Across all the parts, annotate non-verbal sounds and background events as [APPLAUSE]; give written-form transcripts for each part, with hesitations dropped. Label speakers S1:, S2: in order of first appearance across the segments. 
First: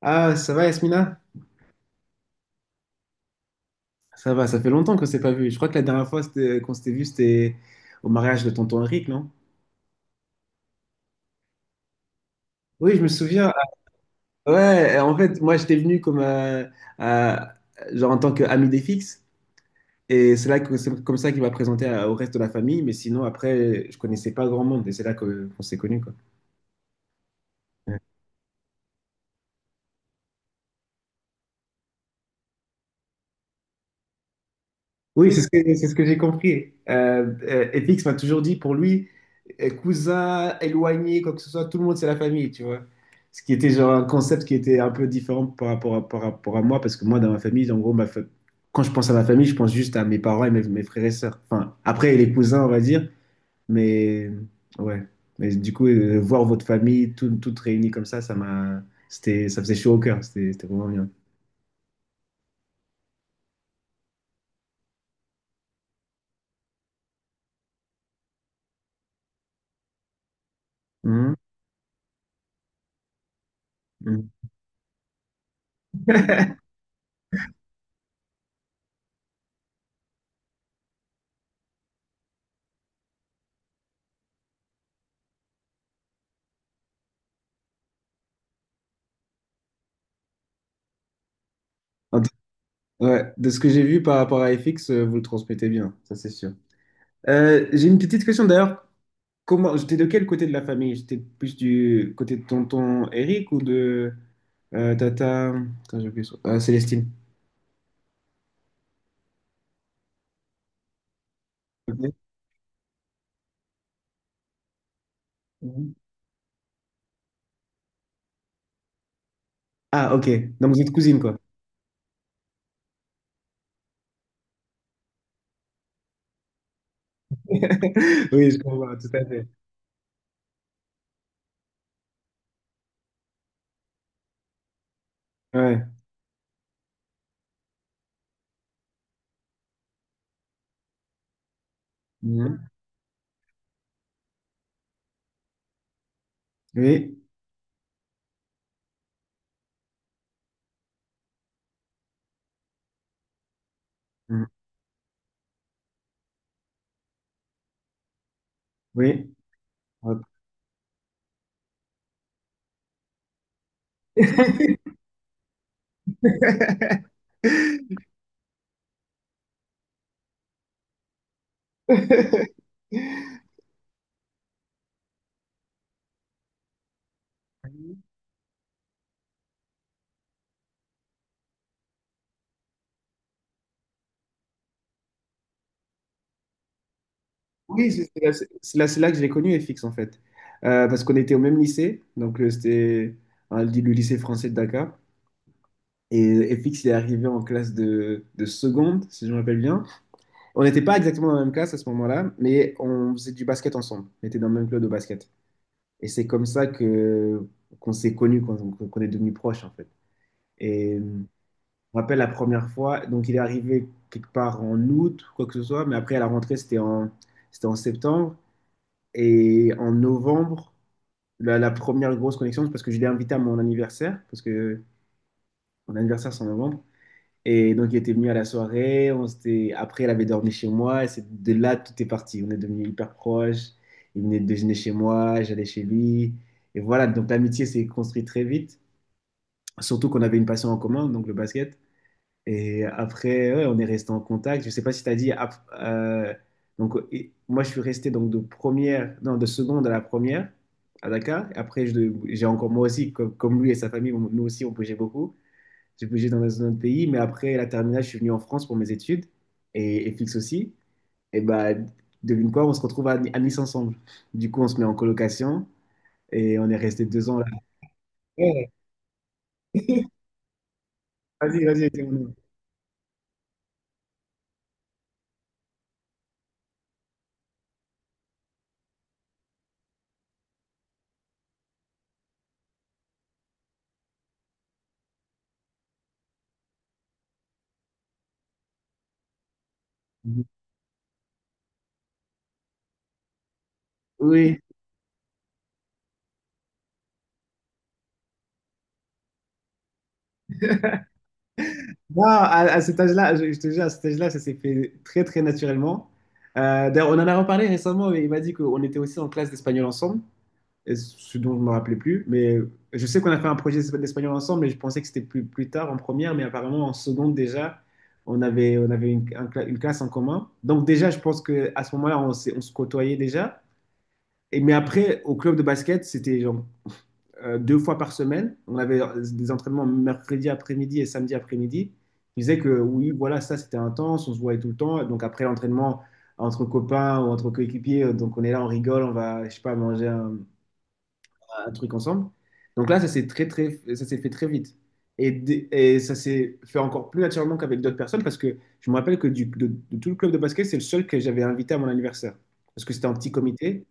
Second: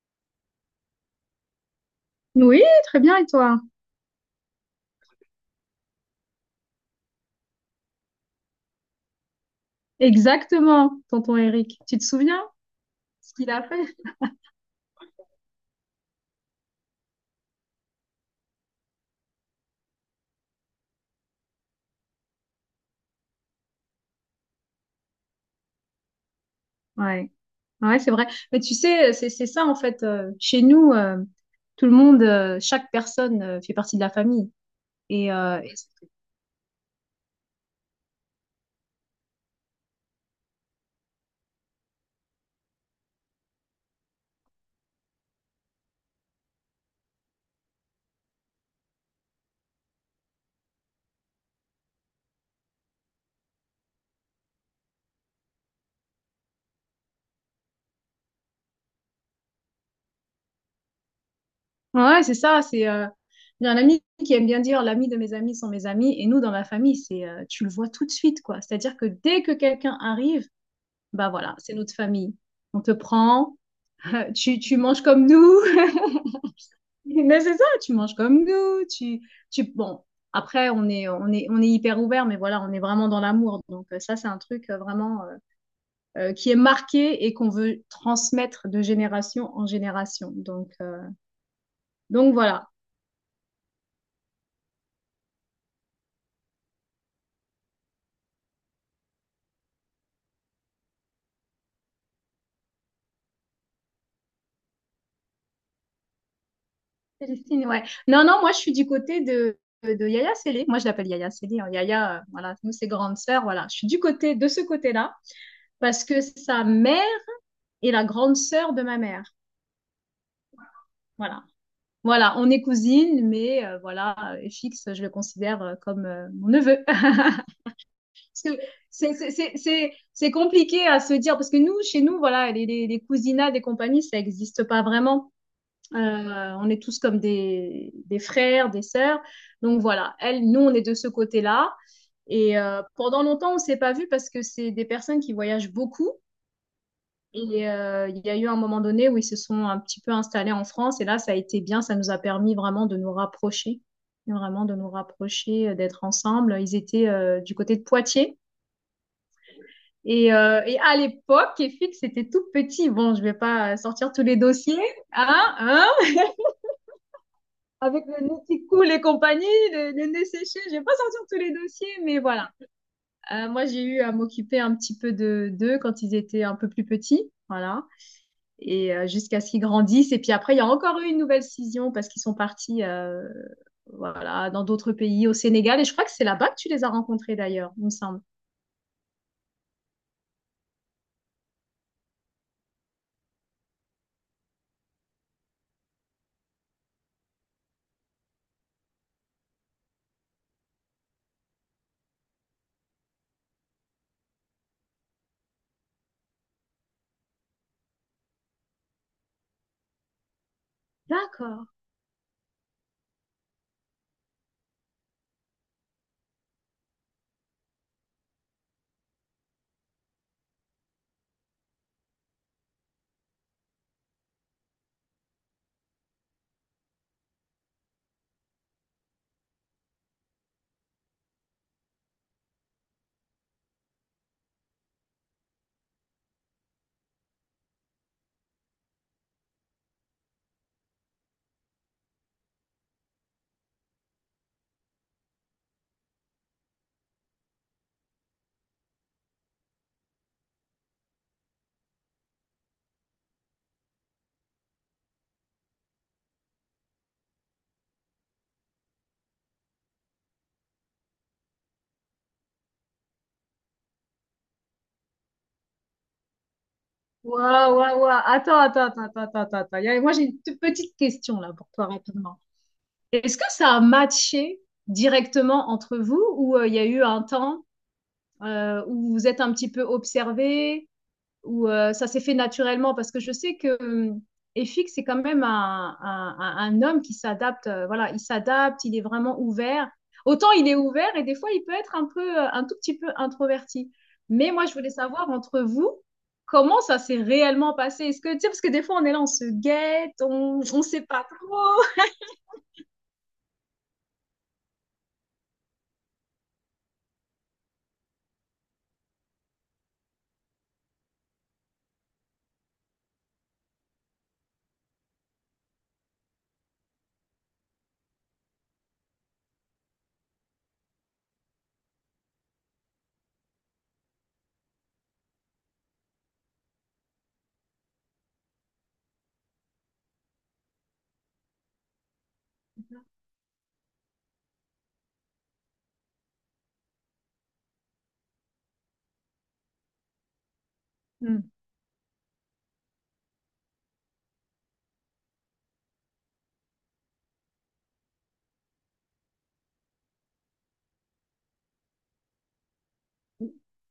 S1: Ah, ça va, Yasmina?
S2: Oui, très bien, et toi?
S1: Ça va, ça fait longtemps qu'on s'est pas vu. Je crois que la dernière fois c'était- qu'on s'était vu, c'était au mariage de tonton Henrik, non?
S2: Exactement, tonton Eric. Tu te souviens
S1: Oui, je me
S2: ce qu'il
S1: souviens. Ah,
S2: a fait?
S1: Ouais, en fait, moi j'étais venu comme euh, genre en tant qu'ami des fixes, et c'est là que c'est comme ça qu'il m'a présenté au reste de la famille. Mais sinon, après, je connaissais pas grand monde, et qu'on s'est connus, quoi.
S2: Ouais, ouais, c'est vrai. Mais tu sais, c'est ça en fait. Chez nous, tout le monde, chaque personne fait partie de la famille. Et
S1: Oui, c'est ce que j'ai compris. FX m'a toujours dit pour lui, cousin, éloigné, quoi que ce soit, tout le monde c'est la famille, tu vois. Ce qui était genre un concept qui était un peu différent par rapport à moi, parce que moi, dans ma famille, en gros, quand je pense à ma famille, je pense juste à mes parents et mes frères et sœurs. Enfin, après, les cousins, on va dire, mais ouais. Mais du coup, voir votre famille toutes réunies comme ça, c'était, ça faisait chaud au cœur, c'était vraiment bien.
S2: ouais, c'est ça. C'est j'ai un ami qui aime bien dire l'ami de mes amis sont mes amis. Et nous, dans la famille, c'est tu le vois tout de suite, quoi. C'est-à-dire que dès que quelqu'un arrive, bah
S1: Mhm.
S2: voilà, c'est notre famille. On te prend,
S1: Mhm.
S2: [LAUGHS] tu manges comme nous. [LAUGHS] Mais c'est ça, tu manges comme nous, tu, bon, après, on est hyper ouvert, mais voilà, on est vraiment dans l'amour. Donc, ça, c'est un truc vraiment qui est marqué et qu'on veut transmettre de génération en génération. Donc voilà.
S1: Ouais, de ce que j'ai vu par rapport à FX, vous le transmettez bien, ça c'est sûr. J'ai une petite question d'ailleurs. Comment, j'étais de quel côté de la famille? J'étais plus du côté de tonton Eric ou de tata... Attends, j'ai oublié son... Célestine.
S2: Célestine, ouais. Non, moi, je suis du côté de Yaya Sélé. Moi, je l'appelle Yaya Sélé. Hein.
S1: Ok.
S2: Yaya, voilà, nous, c'est grande sœur. Voilà, je suis du côté de ce côté-là
S1: Mhm.
S2: parce que sa mère est la grande sœur de ma mère.
S1: Ah, ok. Donc vous êtes cousine, quoi.
S2: Voilà. Voilà, on est cousines, mais voilà, FX, je le considère comme mon neveu. [LAUGHS] Parce
S1: [LAUGHS] Oui,
S2: que
S1: je comprends, tout à fait.
S2: c'est compliqué à se dire, parce que nous, chez nous, voilà, les cousinats des compagnies, ça n'existe pas vraiment.
S1: Ouais.
S2: On est tous comme des frères, des sœurs. Donc voilà, elle, nous, on est de ce côté-là. Et
S1: Mhm.
S2: pendant longtemps, on s'est pas vus parce que c'est des personnes qui voyagent beaucoup.
S1: Oui.
S2: Et il y a eu un moment donné où ils se sont un petit peu installés en France. Et là, ça a été bien. Ça nous a permis vraiment de nous rapprocher.
S1: Mhm.
S2: Vraiment de nous rapprocher, d'être ensemble. Ils étaient du côté de Poitiers.
S1: Oui. Hop.
S2: Et à l'époque, EFIX, c'était tout petit. Bon, je vais pas sortir tous les dossiers. Hein, hein [LAUGHS] avec le nez qui coule et compagnie, le nez séché, je vais pas sortir tous les dossiers. Mais voilà.
S1: [LAUGHS]
S2: Moi, j'ai eu à m'occuper un petit peu de d'eux quand ils étaient un peu plus petits. Voilà. Et jusqu'à ce qu'ils grandissent. Et puis après, il y a encore eu une nouvelle scission parce qu'ils sont partis voilà, dans d'autres pays, au Sénégal. Et je crois que c'est là-bas que tu les as rencontrés d'ailleurs, il me
S1: Oui,
S2: semble.
S1: c'est là que j'ai connu FX en fait. Parce qu'on était au même lycée, donc c'était le lycée français de Dakar. Et FX il est arrivé en classe de seconde, si je me rappelle bien. On n'était pas exactement dans la même classe à ce moment-là, mais on faisait du basket ensemble. On était dans le même club de basket. Et c'est comme ça que qu'on s'est connus, qu'on est devenus proches en fait. Et je
S2: D'accord.
S1: me rappelle la première fois, donc il est arrivé quelque part en août, quoi que ce soit, mais après à la rentrée c'était en septembre. Et en novembre, la première grosse connexion, c'est parce que je l'ai invité à mon anniversaire, parce que mon anniversaire, c'est en novembre. Et donc, il était venu à la soirée. On s'était... Après, il avait dormi chez moi. Et c'est de là, tout est parti. On est devenus hyper proches. Il venait de déjeuner chez moi, j'allais chez lui. Et voilà, donc l'amitié s'est construite très vite. Surtout qu'on avait une passion en commun, donc le basket. Et après, ouais, on est resté en contact. Je sais pas si tu as dit. Donc, moi, je suis resté donc de première, non, de seconde à la première à Dakar. Après, j'ai encore moi aussi, comme lui et sa famille, nous aussi, on bougeait beaucoup. J'ai bougé dans un autre pays. Mais après la terminale, je suis venu en France pour mes études et Fix aussi. Et bah, devine quoi, on se retrouve à Nice ensemble. Du coup, on se met en colocation et on est resté deux ans là.
S2: Waouh, waouh, waouh. Attends,
S1: Ouais.
S2: attends, attends, attends, attends, attends. Il y a- moi, j'ai
S1: [LAUGHS]
S2: une toute petite question là
S1: Vas-y,
S2: pour toi
S1: vas-y, dis-moi.
S2: rapidement. Est-ce que ça a matché directement entre vous ou il y a eu un temps où vous vous êtes un petit peu observés ou ça s'est fait naturellement parce que je sais que Efik, c'est quand même un homme qui s'adapte. Voilà, il s'adapte, il est vraiment ouvert. Autant il est ouvert et des fois il peut être un peu, un tout petit peu introverti. Mais
S1: Oui,
S2: moi, je voulais savoir entre vous, comment ça s'est réellement passé? Est-ce que, tu sais, parce que des fois on est là, on se guette, on ne sait pas trop.
S1: non, à cet âge-là, je te jure, à cet âge-là, ça s'est fait très naturellement. D'ailleurs, on en a reparlé récemment, mais il m'a dit qu'on était aussi en classe d'espagnol ensemble, et ce dont je ne me rappelais plus. Mais je sais qu'on a fait un projet d'espagnol ensemble, mais je pensais que c'était plus tard, en première, mais apparemment en seconde déjà, on avait une classe en commun. Donc déjà, je pense qu'à ce moment-là, on se côtoyait déjà. Et, mais après, au club de basket, c'était genre deux fois par semaine. On avait des entraînements mercredi après-midi et samedi après-midi. Il disait que oui, voilà, ça c'était intense, on se voyait tout le temps. Donc après l'entraînement, entre copains ou entre coéquipiers, donc on est là, on rigole, on va, je sais pas, manger
S2: Hmm.
S1: un truc ensemble. Donc là, ça s'est fait très vite. Et, et ça s'est fait encore plus naturellement qu'avec d'autres personnes parce que je me rappelle que de tout le club de basket, c'est le seul que j'avais invité à mon anniversaire. Parce que c'était un petit comité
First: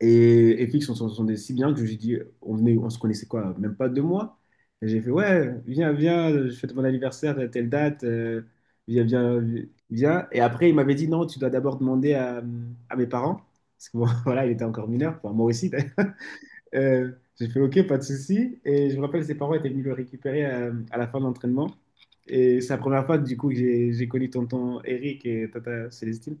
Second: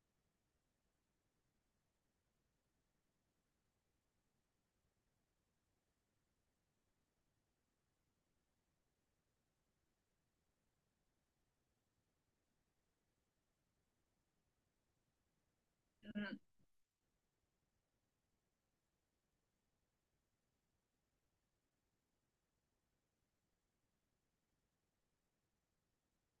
S1: et Fix, on s'entendait si bien que je lui ai dit, on venait, on se connaissait quoi, même pas deux mois. Et j'ai fait, ouais, viens, je fête mon anniversaire à telle date, viens, viens. Et après, il m'avait dit, non, tu dois d'abord demander à mes parents, parce que bon, [LAUGHS] voilà, il était encore mineur, enfin, moi aussi. [LAUGHS] d'ailleurs. Euh, j'ai fait, ok, pas de souci. Et je me rappelle, ses parents étaient venus le récupérer à, la fin de l'entraînement. Et c'est la première fois, du coup, que j'ai connu tonton Eric et tata Célestine.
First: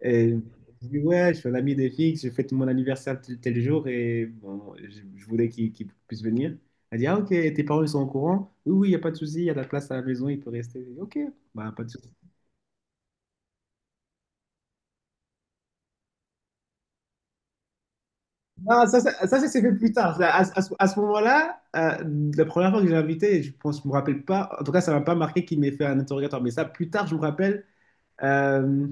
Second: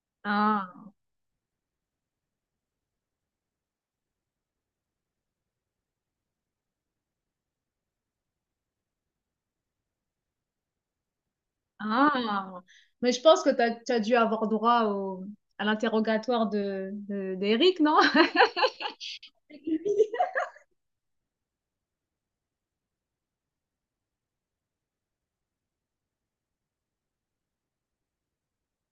S1: Et
S2: Ah,
S1: je dis, ouais, je suis un ami des filles, je fête mon anniversaire tel jour et bon, je voulais qu'ils puissent venir. Elle dit, ah ok, tes parents ils sont au courant? Oui, oui, il n'y a pas de souci, il y a de la place à la maison, il peut rester. Je dis, Ok, bah, pas de souci.
S2: ah. Mais je pense que tu as, dû avoir droit au- à l'interrogatoire de, d'Eric, non? [LAUGHS]
S1: Non, ça s'est fait plus tard. À ce moment-là, la première fois que j'ai invité, je pense, je me rappelle pas. En tout cas, ça m'a pas marqué qu'il m'ait fait un interrogatoire. Mais ça, plus tard, je me rappelle. euh,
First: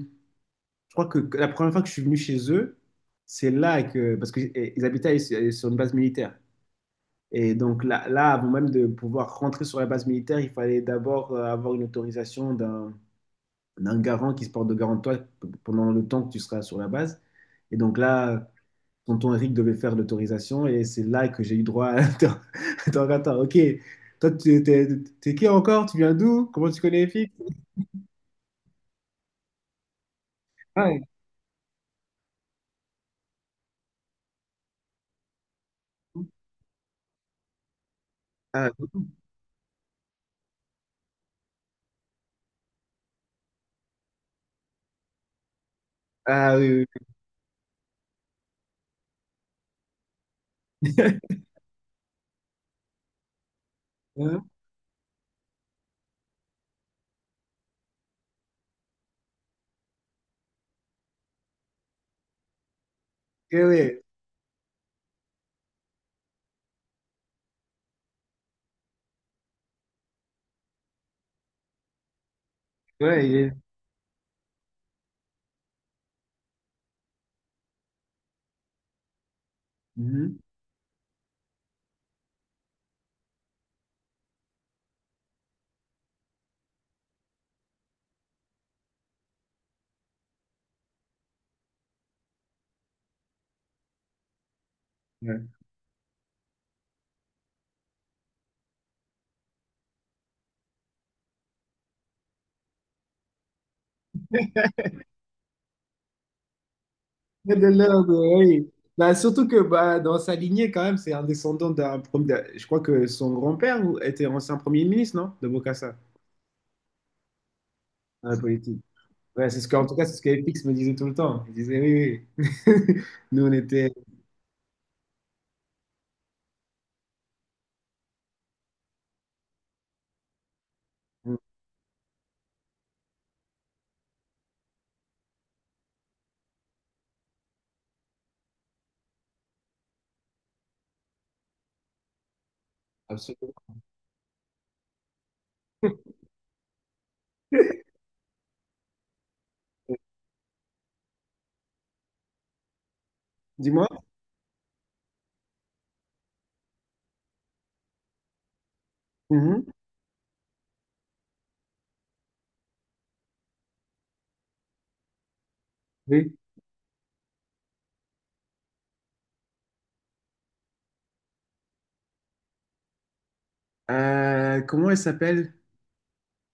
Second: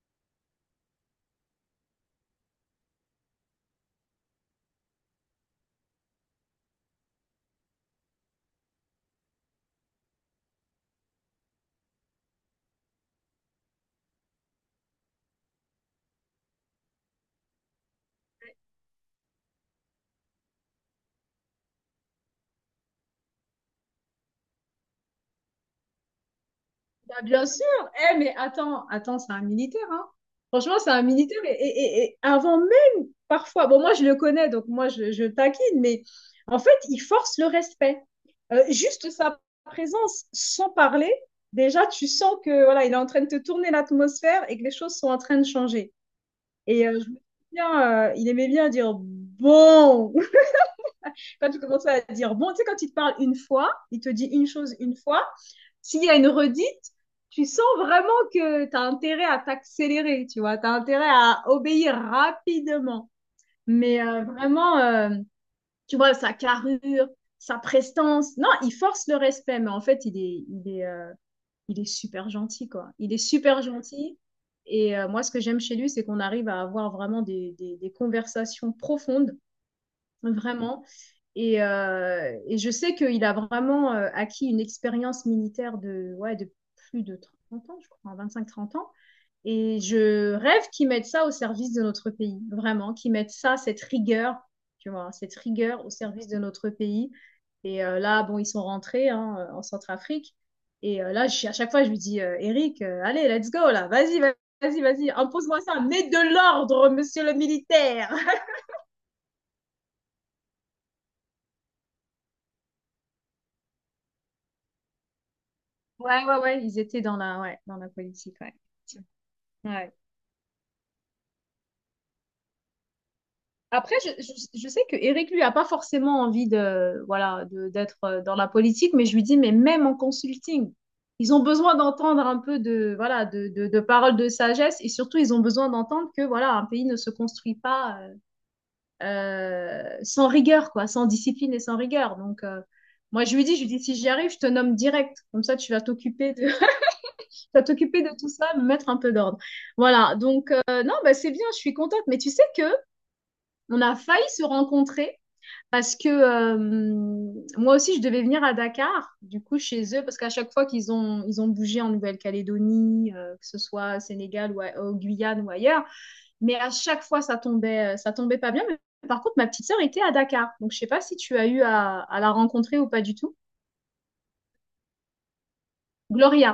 S1: je crois que la première fois que je suis venu chez eux, c'est là que parce qu'ils habitaient sur une base militaire. Et donc là, avant même de pouvoir rentrer sur la base militaire, il fallait d'abord avoir une autorisation d'un garant qui se porte de garant de toi pendant le temps que tu seras sur la base. Et donc là, tonton Eric devait faire l'autorisation et c'est là que j'ai eu droit à... [LAUGHS] Attends, attends, attends, ok. Toi, tu t'es t'es qui encore? Tu viens d'où? Comment tu connais
S2: Bah,
S1: Eric?
S2: bien sûr. Eh, mais attends, attends, c'est un militaire, hein. Franchement, c'est
S1: Ah,
S2: un militaire. Et, et avant même, parfois, bon, moi, je le connais, donc moi, je taquine, mais en fait, il force le respect.
S1: ah,
S2: Juste sa présence, sans parler, déjà, tu sens que voilà, il est en train de te tourner l'atmosphère et que les choses sont en train de changer.
S1: ah, oui,
S2: Et je me souviens, il aimait bien dire bon.
S1: oui.
S2: [LAUGHS]
S1: [LAUGHS]
S2: Quand tu commences à dire bon, tu sais, quand il te parle une fois, il te dit une
S1: Hein?
S2: chose une fois s'il y a une redite, tu sens vraiment que tu as intérêt à t'accélérer, tu vois, tu as intérêt à obéir rapidement.
S1: Ok,
S2: Mais
S1: ouais.
S2: tu vois, sa carrure, sa prestance, non, il force le respect, mais en fait, il est super gentil, quoi. Il est
S1: Ouais, il est-
S2: super gentil. Et moi, ce que j'aime chez lui, c'est qu'on arrive à avoir vraiment des conversations profondes
S1: Mhm.
S2: vraiment. Et je sais qu'il a vraiment acquis une expérience militaire de, ouais, de plus de 30 ans, je crois, hein, 25 30 ans. Et je rêve qu'ils mettent ça au service de notre pays, vraiment, qu'ils mettent ça, cette rigueur, tu vois, cette rigueur au service de notre pays. Et là, bon, ils sont rentrés hein, en Centrafrique. Et là, à chaque fois, je lui dis, Eric, allez, let's go, là, vas-y, impose-moi ça, mets de l'ordre, monsieur le
S1: Fred Delorme,
S2: militaire.
S1: oui. Bah, surtout que bah, dans sa lignée, quand même, c'est un descendant Je crois que son grand-père était ancien premier ministre, non? De Bokassa,
S2: Ouais, ils étaient dans la, ouais, dans la
S1: dans
S2: politique,
S1: la
S2: ouais.
S1: politique. Ouais, en
S2: Ouais.
S1: tout cas, c'est ce que FX me disait tout le temps. Il disait oui, oui. [LAUGHS] Nous, on était.
S2: Après, je sais que Eric, lui, a pas forcément envie de, voilà, d'être dans la politique, mais je lui dis, mais même en consulting, ils
S1: euh,
S2: ont besoin d'entendre un peu de, voilà, de paroles de sagesse et surtout, ils ont besoin d'entendre que, voilà, un pays ne se construit pas sans rigueur, quoi, sans discipline et sans rigueur. Donc, moi,
S1: Absolument.
S2: je lui dis, si j'y arrive, je te nomme direct. Comme ça, tu vas
S1: [LAUGHS]
S2: t'occuper de tout ça, me mettre un peu d'ordre. Voilà, donc non, bah, c'est bien, je suis contente. Mais tu sais que on
S1: Dis-moi.
S2: a failli se rencontrer parce que moi aussi, je devais venir à Dakar, du coup,
S1: Mhm.
S2: chez eux, parce qu'à chaque fois qu'ils ont, ils ont bougé en Nouvelle-Calédonie, que ce soit au Sénégal ou au Guyane ou ailleurs,
S1: Oui.
S2: mais à chaque fois, ça tombait pas bien. Mais par contre, ma petite sœur était à Dakar, donc je sais pas si tu as eu à la rencontrer ou pas du tout.
S1: Comment elle s'appelle?
S2: Gloria,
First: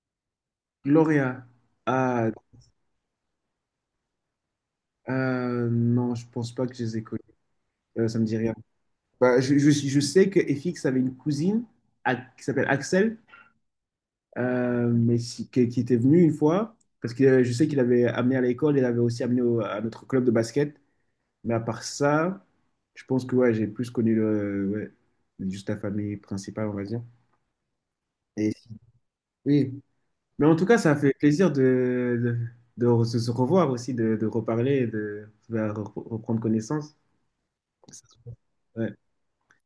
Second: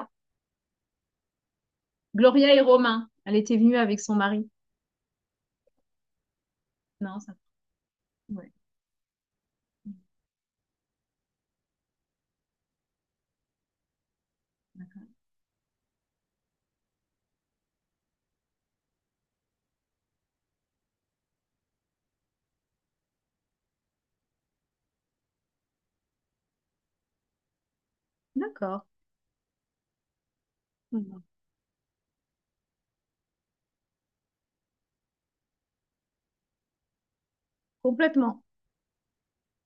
S1: Gloria. Ah,
S2: Gloria et Romain, elle était venue avec son mari.
S1: non, je pense pas que je les ai
S2: Non,
S1: connus.
S2: ça.
S1: Ça me dit
S2: Ouais.
S1: rien. Bah, je sais que FX avait une cousine qui s'appelle Axel. Qui était venu une fois, parce que je sais qu'il avait amené à l'école, il avait aussi amené à notre club de basket. Mais à part ça, je pense que ouais, j'ai plus connu le, ouais, juste la famille principale, on va dire. Et
S2: D'accord.
S1: oui, mais en tout cas, ça fait
S2: Mm.
S1: plaisir de se se revoir aussi, de reparler, et reprendre connaissance.
S2: Complètement.
S1: Ouais,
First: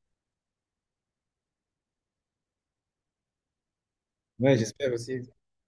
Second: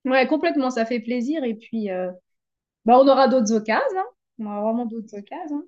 S2: Ouais, complètement, ça fait plaisir. Et puis, bah, on aura d'autres occasions. Hein. On
S1: ouais,
S2: aura vraiment
S1: j'espère
S2: d'autres
S1: aussi.
S2: occasions.